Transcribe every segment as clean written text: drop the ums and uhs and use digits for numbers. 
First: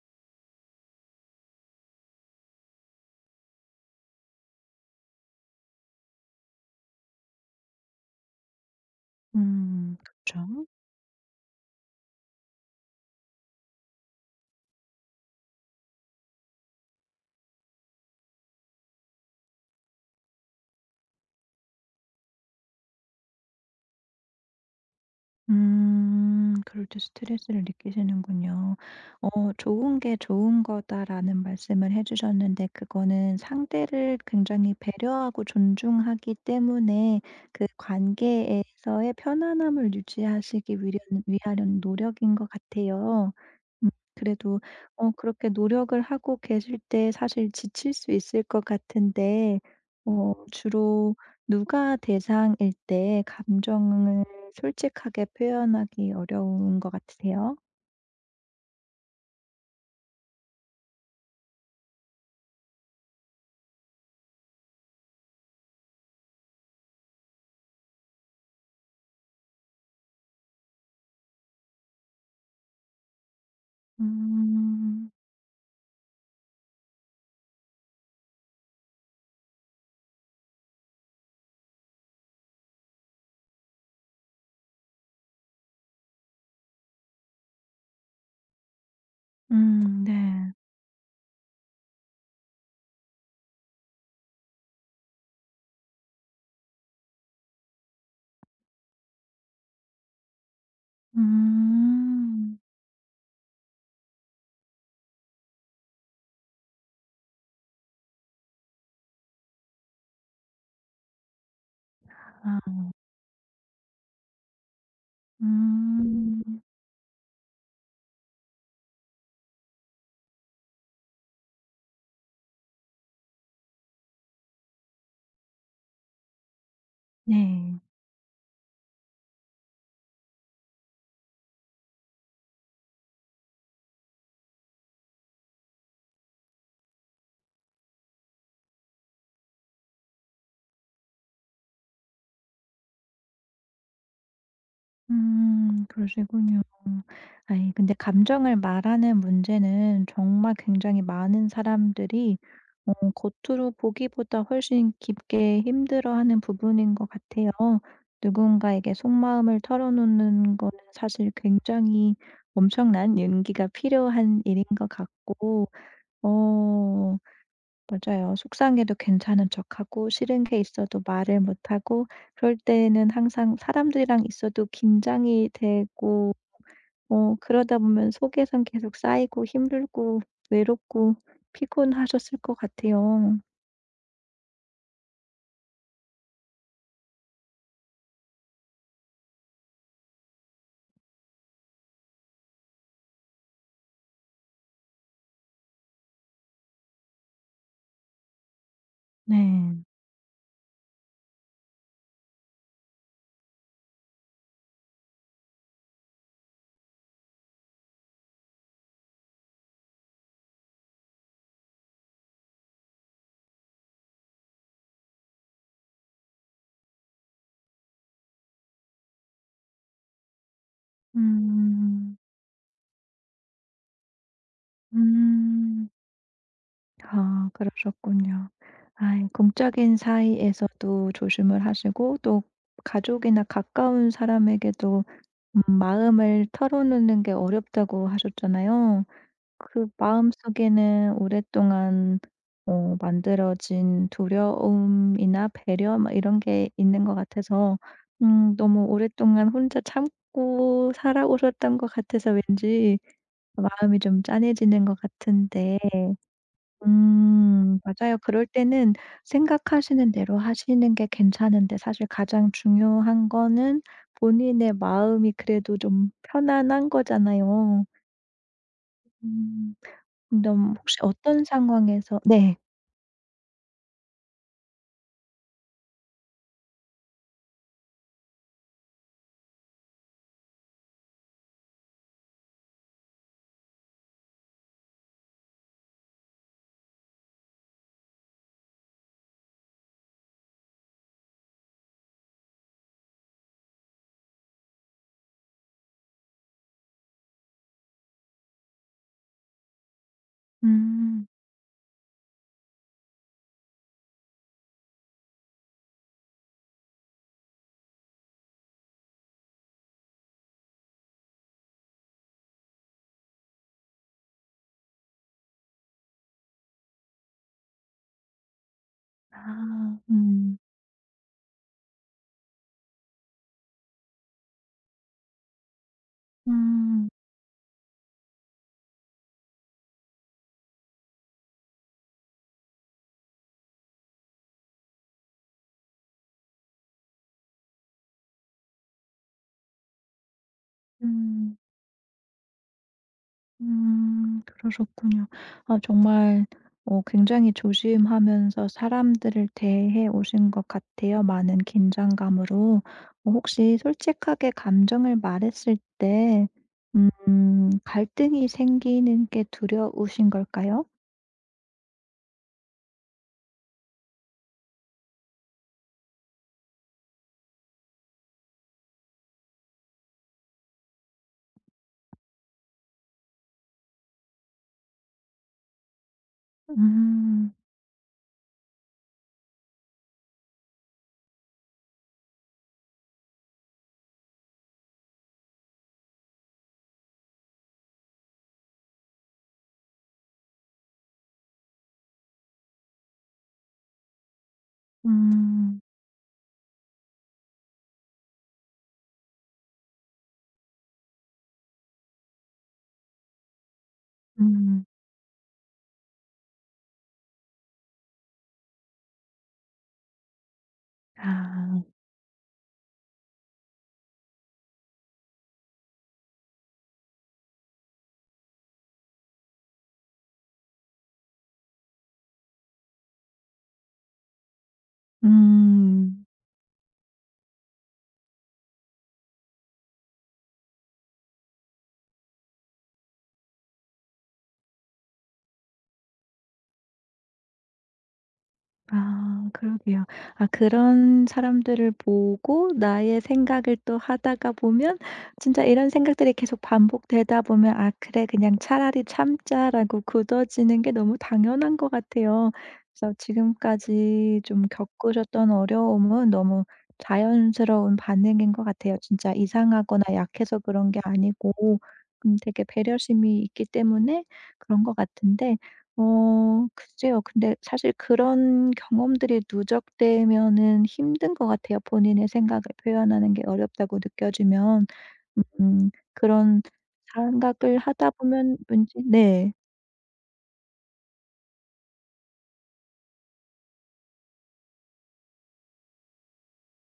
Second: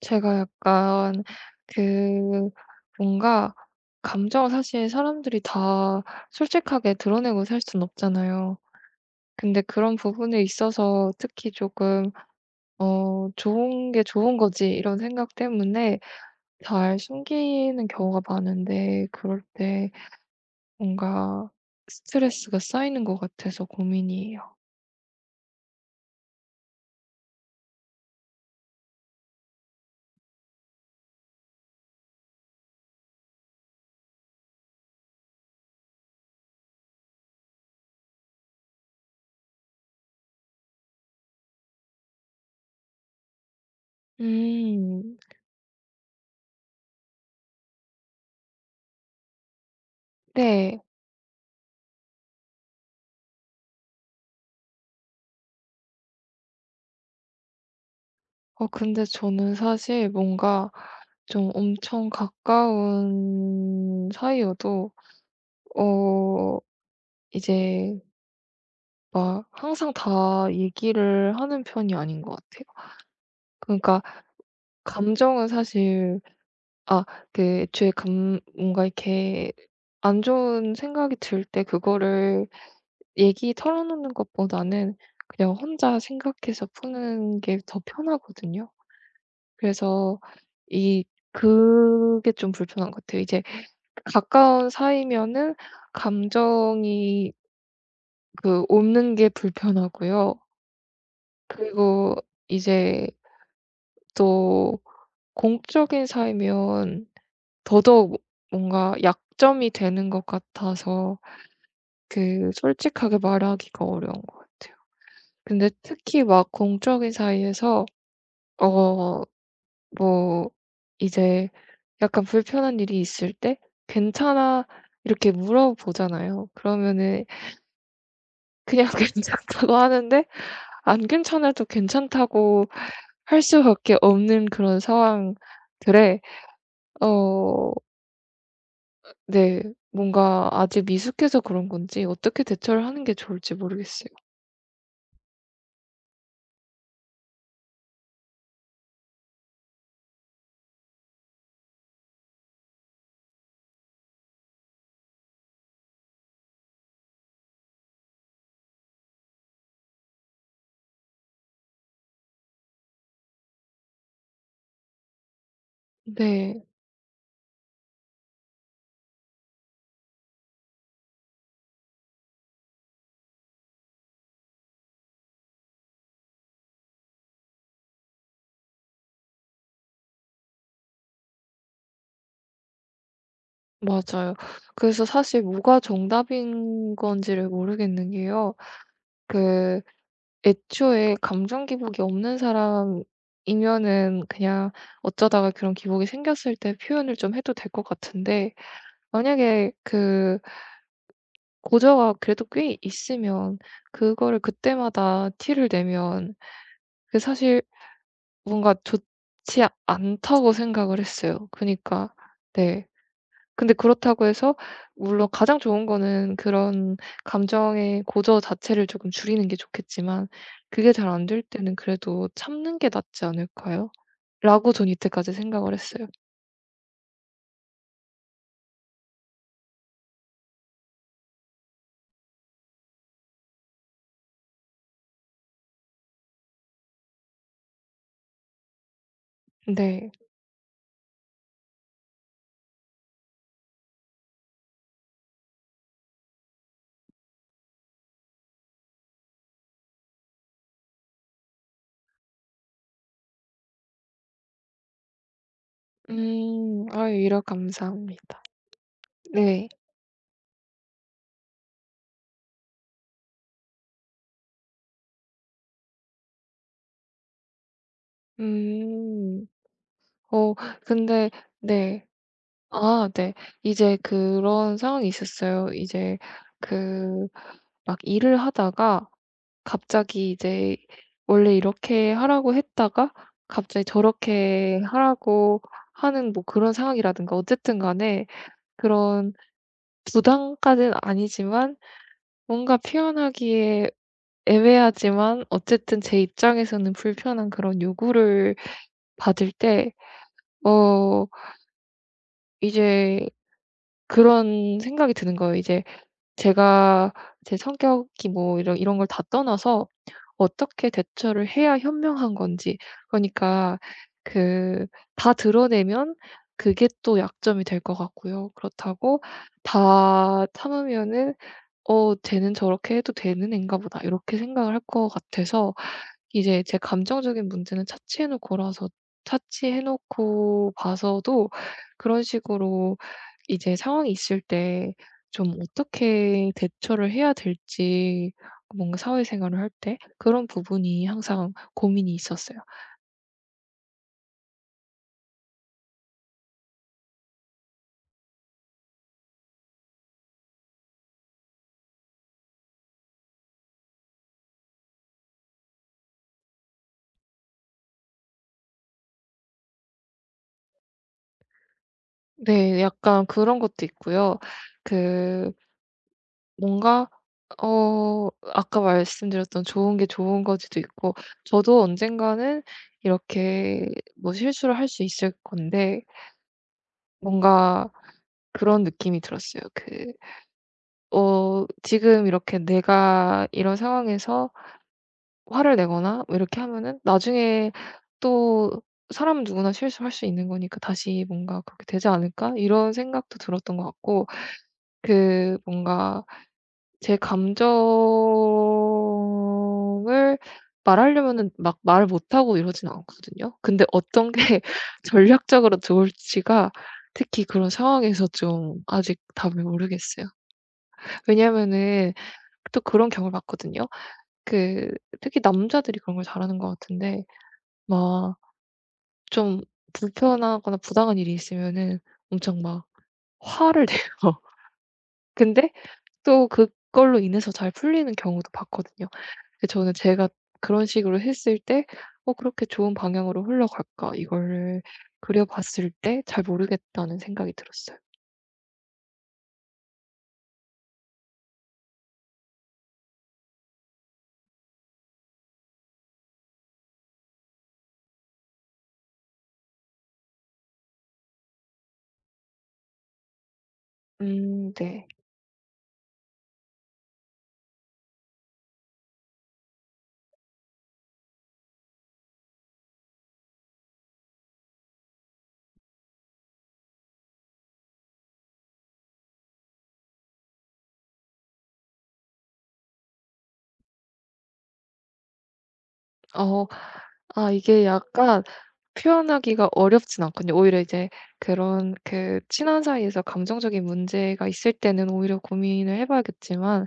제가 약간 그 뭔가 감정을 사실 사람들이 다 솔직하게 드러내고 살 순 없잖아요. 근데 음 그런 부분에 그쵸. 있어서 특히 조금 '좋은 게 좋은 거지.' 이런 생각 때문에 잘 숨기는 경우가 많은데 그럴 때 뭔가 스트레스가 쌓이는 것 같아서 고민이에요. 그럴 때 스트레스를 느끼시는군요. "좋은 게 좋은 거다."라는 말씀을 해 주셨는데 그거는 상대를 굉장히 배려하고 존중하기 때문에 그 관계에서의 편안함을 유지하시기 위련 위하려는 노력인 것 같아요. 그래도 음. 그렇게 노력을 하고 계실 때 사실 지칠 수 있을 것 같은데 네. 주로 누가 대상일 때 감정을 솔직하게 표현하기 어려운 것 같으세요? 근데 저는 사실 뭔가 좀 엄청 가까운 사이여도 어 이제 막 항상 다 얘기를 하는 편이 아닌 것 같아요. 그러니까 음. 감정은 사실 아 그 애초에 감 뭔가 이렇게 안 좋은 생각이 들 때 그거를 얘기 털어놓는 것보다는 그냥 혼자 생각해서 푸는 게 더 편하거든요. 음. 그래서 네. 이 그게 좀 불편한 것 같아요. 이제 가까운 사이면은 감정이 그 없는 게 불편하고요. 그리고 음. 이제 또 공적인 사이면 더더욱 뭔가 약점이 되는 것 같아서 그 아. 솔직하게 말하기가 어려운 것 같아요. 근데 특히 음. 막 공적인 사이에서 어 뭐 이제 약간 불편한 일이 있을 때 "괜찮아?" 이렇게 물어보잖아요. 그러면은 네. 그냥 괜찮다고 하는데 안 괜찮아도 괜찮다고 할 수밖에 없는 그런 상황들에, 어 네, 뭔가 아직 미숙해서 그런 건지 어떻게 대처를 하는 게 좋을지 모르겠어요. 그러시군요. 아이 근데 감정을 말하는 문제는 정말 굉장히 많은 사람들이 겉으로 보기보다 훨씬 깊게 힘들어하는 부분인 것 같아요. 누군가에게 속마음을 털어놓는 거는 사실 굉장히 엄청난 용기가 필요한 일인 것 같고. 네. 어 맞아요. 속상해도 괜찮은 척하고 싫은 게 있어도 말을 못하고 그럴 때는 항상 사람들이랑 있어도 긴장이 되고 그러다 보면 속에선 계속 쌓이고 힘들고 외롭고 피곤하셨을 것 같아요. 맞아요. 그래서 사실 뭐가 정답인 건지를 모르겠는 게요. 그 애초에 감정 기복이 없는 사람이면은 그냥 어쩌다가 그런 기복이 생겼을 때 표현을 좀 해도 될 것 같은데, 만약에 네. 그 고저가 그래도 꽤 있으면 그거를 그때마다 티를 내면 그게 사실 뭔가 좋지 않다고 생각을 했어요. 그니까 러 네. 근데 그렇다고 해서, 물론 가장 좋은 거는 그런 감정의 고저 자체를 조금 줄이는 게 좋겠지만, 그게 잘 안 될 때는 음. 그래도 '참는 게 낫지 않을까요?' 라고 전 이때까지 생각을 음. 했어요. 아 그러셨군요. 아 공적인 사이에서도 조심을 하시고 또 가족이나 가까운 사람에게도 마음을 털어놓는 게 어렵다고 하셨잖아요. 그 네. 마음속에는 오랫동안 만들어진 두려움이나 배려 막 이런 게 있는 것 같아서 너무 오랫동안 혼자 참고 살아오셨던 것 같아서 왠지 마음이 좀 짠해지는 것 같은데. 음. 아유, 위로 맞아요. 감사합니다. 그럴 때는 네. 생각하시는 대로 하시는 게 괜찮은데 사실 가장 중요한 거는 본인의 마음이 그래도 좀 편안한 거잖아요. 음. 음. 어 그럼 혹시 근데 어떤 네. 상황에서. 네. 아 네. 이제 그런 상황이 있었어요. 이제 그 막 일을 하다가 갑자기 이제 원래 이렇게 하라고 했다가 갑자기 저렇게 하라고 하는, 뭐 그런 상황이라든가 어쨌든 간에, 그런 부담까지는 아니지만 뭔가 표현하기에 애매하지만 어쨌든 제 입장에서는 불편한 그런 요구를 받을 때 음. 어 이제 그런 생각이 드는 거예요. 이제 제가, 제 성격이 뭐 이런 이런 걸 다 떠나서 어떻게 대처를 해야 현명한 건지. 그러니까 그 다 드러내면 그게 또 약점이 될 것 같고요. 그렇다고 아. 다 음. 참으면은 '어 쟤는 저렇게 해도 되는 앤가 보다.' 이렇게 생각을 할 것 같아서, 이제 제 음. 감정적인 문제는 차치해 놓고 봐서도 그런 식으로 이제 상황이 있을 때 좀 어떻게 대처를 해야 될지, 뭔가 사회생활을 할 때 그런 부분이 항상 음. 고민이 있었어요. 그러셨군요. 아 정말 굉장히 조심하면서 사람들을 대해 오신 것 같아요, 많은 긴장감으로. 혹시 솔직하게 감정을 말했을 때 갈등이 생기는 게 두려우신 걸까요? 네. 약간 그런 것도 있고요. 그 뭔가 아까 말씀드렸던 좋은 게 좋은 거지도 있고, 저도 언젠가는 이렇게 뭐 실수를 할 수 있을 건데, 음. 뭔가 그런 느낌이 들었어요. 그 지금 이렇게 내가 이런 상황에서 화를 내거나 뭐 이렇게 하면은 나중에 또 '사람 누구나 실수할 수 있는 거니까 다시 뭔가 그렇게 되지 않을까?' 이런 생각도 들었던 것 같고, 그 음. 뭔가 제 감정을 말하려면은 막 말 못하고 이러진 않거든요. 근데 어떤 게 음. 전략적으로 좋을지가 특히 그런 상황에서 좀 아직 답을 모르겠어요. 아. 왜냐면은 또 그런 경험을 봤거든요. 그 특히 남자들이 그런 걸 잘하는 것 같은데, 막 좀 불편하거나 부당한 일이 있으면은 엄청 막 화를 내요. 근데 음. 또 그걸로 인해서 잘 풀리는 경우도 봤거든요. 근데 저는 제가 그런 식으로 했을 때 '어 그렇게 좋은 방향으로 흘러갈까?' 이거를 그려 봤을 때 '잘 모르겠다.'는 생각이 들었어요. 아 그러게요. 아 그런 사람들을 보고 나의 생각을 또 하다가 보면 진짜 이런 생각들이 계속 반복되다 보면 '아 그래 그냥 차라리 참자.'라고 굳어지는 게 너무 당연한 것 같아요. 그래서 지금까지 좀 음. 네. 겪으셨던 어려움은 너무 자연스러운 반응인 것 같아요. 진짜 이상하거나 약해서 그런 게 아니고 되게 배려심이 있기 때문에 그런 것 같은데. 글쎄요. 근데 사실 그런 경험들이 누적되면은 힘든 것 같아요. 본인의 생각을 표현하는 게 어렵다고 느껴지면 그런 어 생각을 이게 하다 약간 보면 왠지. 네. 표현하기가 어렵진 않거든요. 오히려 이제 그런 그 친한 사이에서 감정적인 문제가 있을 때는 오히려 고민을 해 봐야겠지만,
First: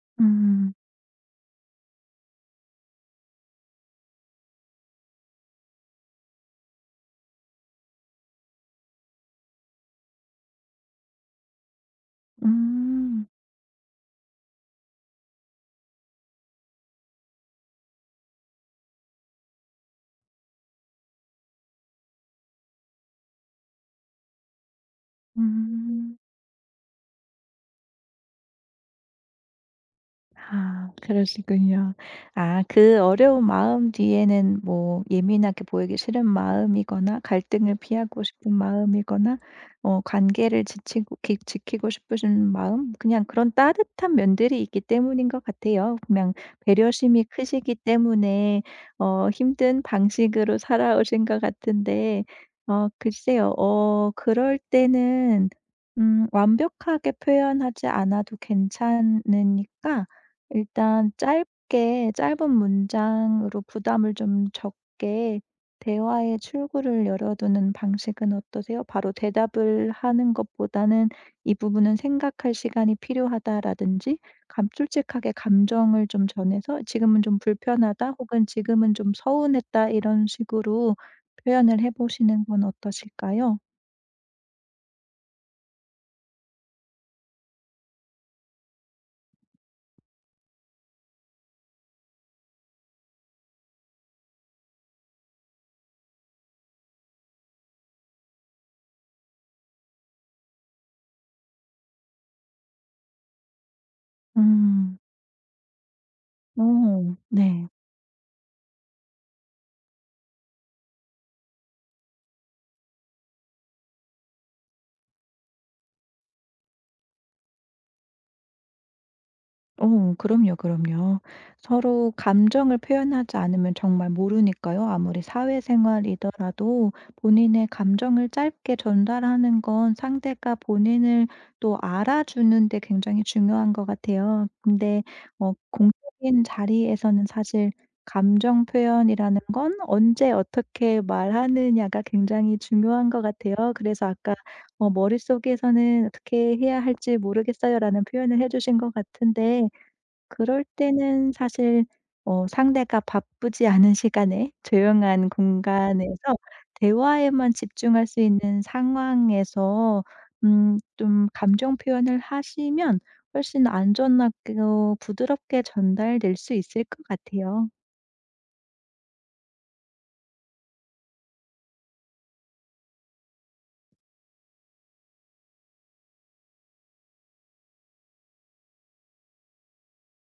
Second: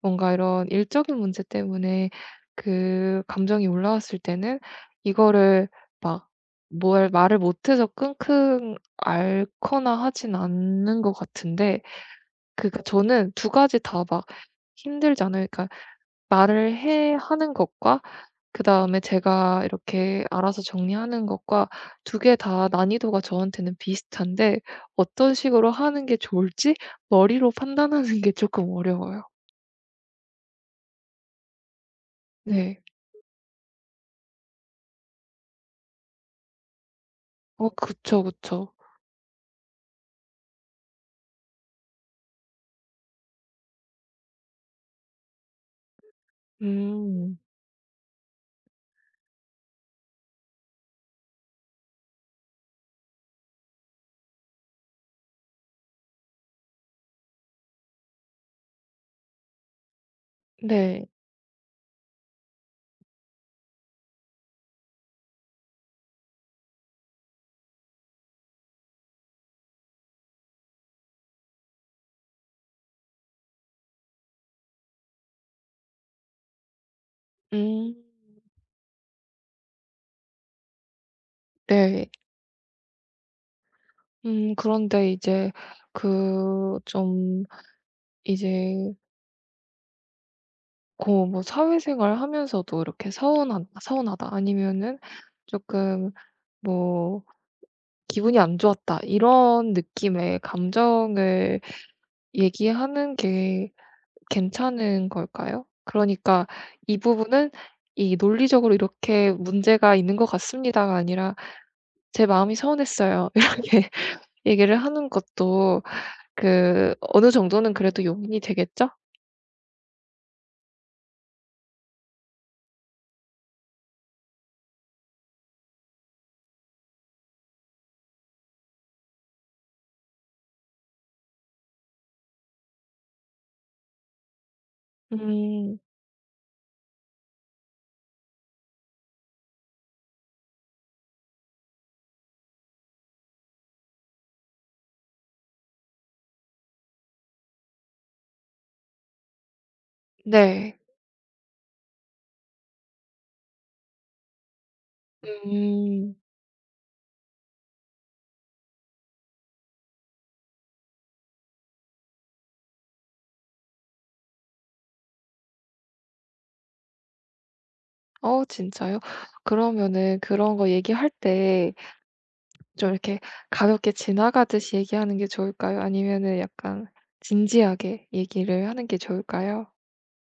뭔가 이런 음. 일적인 문제 때문에 그 감정이 올라왔을 때는 이거를 막 뭘 말을 못해서 끙끙 앓거나 하진 않는 것 같은데, 그니까 음. 저는 두 가지 다 막 힘들잖아요. 그러니까 말을 해 하는 것과 그다음에 제가 이렇게 알아서 정리하는 것과, 두 개 다 난이도가 저한테는 비슷한데 어떤 식으로 하는 음. 게 좋을지 머리로 판단하는 게 조금 어려워요. 아 그러시군요. 아 네. 그 어려운 마음 뒤에는 뭐 예민하게 보이기 싫은 마음이거나 갈등을 피하고 그쵸, 싶은 그쵸. 마음이거나 관계를 지치고 기 지키고 싶으신 마음 그냥 그런 따뜻한 면들이 있기 때문인 것 같아요. 그냥 배려심이 음. 크시기 때문에 힘든 방식으로 살아오신 것 같은데. 글쎄요. 그럴 때는 완벽하게 표현하지 않아도 괜찮으니까 네. 일단 짧게 짧은 문장으로 부담을 좀 적게 대화의 출구를 열어두는 방식은 어떠세요? 바로 대답을 하는 것보다는 "이 부분은 생각할 시간이 필요하다."라든지 감 솔직하게 감정을 좀 전해서 "지금은 좀 음. 불편하다." 혹은 "지금은 좀 서운했다." 이런 식으로 표현을 해 네. 보시는 건 어떠실까요? 음, 그런데 이제 그 좀 이제 고뭐 사회생활 하면서도 이렇게 서운한 '서운하다.' 아니면은 조금 뭐 '기분이 안 좋았다.' 이런 느낌의 감정을 얘기하는 게 음. 괜찮은 걸까요? 그러니까 이 어. 부분은 네. 이 논리적으로 이렇게 문제가 있는 것 같습니다가 아니라 "제 마음이 서운했어요." 이렇게. 얘기를 하는 것도 그 어느 정도는 그래도 용인이 되겠죠? 어 그럼요, 그럼요. 서로 감정을 표현하지 않으면 정말 모르니까요. 아무리 사회생활이더라도 본인의 감정을 짧게 전달하는 건 상대가 본인을 또 알아주는 데 굉장히 중요한 것 같아요. 근데 음. 공적인 자리에서는 사실 감정 표현이라는 건 언제 어떻게 말하느냐가 굉장히 중요한 것 같아요. 그래서 아까 "머릿속에서는 어떻게 해야 할지 모르겠어요."라는 표현을 해 주신 것 같은데 그럴 네. 때는 사실 상대가 바쁘지 않은 시간에 조용한 공간에서 음. 대화에만 집중할 수 있는 상황에서 좀 감정 표현을 하시면 훨씬 안전하고 부드럽게 전달될 수 있을 것 같아요. 진짜요? 그러면은 그런 거 얘기할 때 좀 이렇게 가볍게 지나가듯이 얘기하는 게 좋을까요? 아니면은 약간 진지하게 얘기를 하는 게 좋을까요?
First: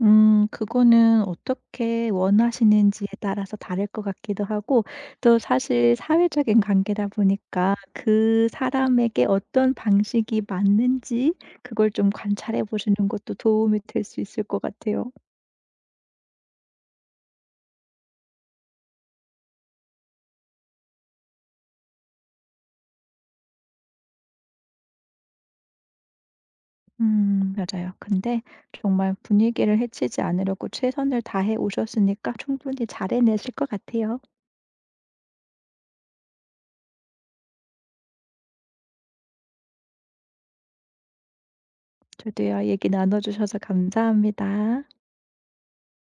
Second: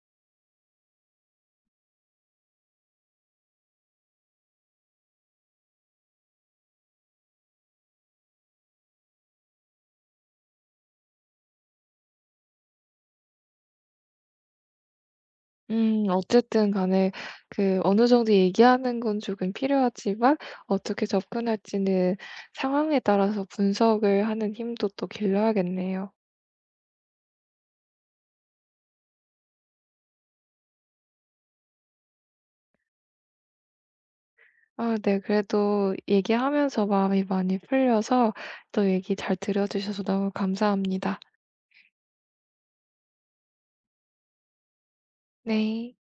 그거는 어떻게 원하시는지에 따라서 다를 것 같기도 하고 또 사실 사회적인 관계다 보니까 그 사람에게 어떤 방식이 맞는지 그걸 좀 관찰해 보시는 것도 도움이 될 수 있을 것 같아요. 음, 어쨌든 간에 그 어느 정도 얘기하는 건 조금 필요하지만, 어떻게 접근할지는 상황에 따라서 분석을 하는 힘도 또 길러야겠네요. 맞아요. 근데 정말 분위기를 해치지 않으려고 최선을 다해 오셨으니까 충분히 잘 해내실 것 같아요. 아, 네. 그래도 얘기하면서 마음이 많이 풀려서, 또 얘기 잘 들어 주셔서 너무 감사합니다. 저도요 얘기 나눠 주셔서 감사합니다. 네.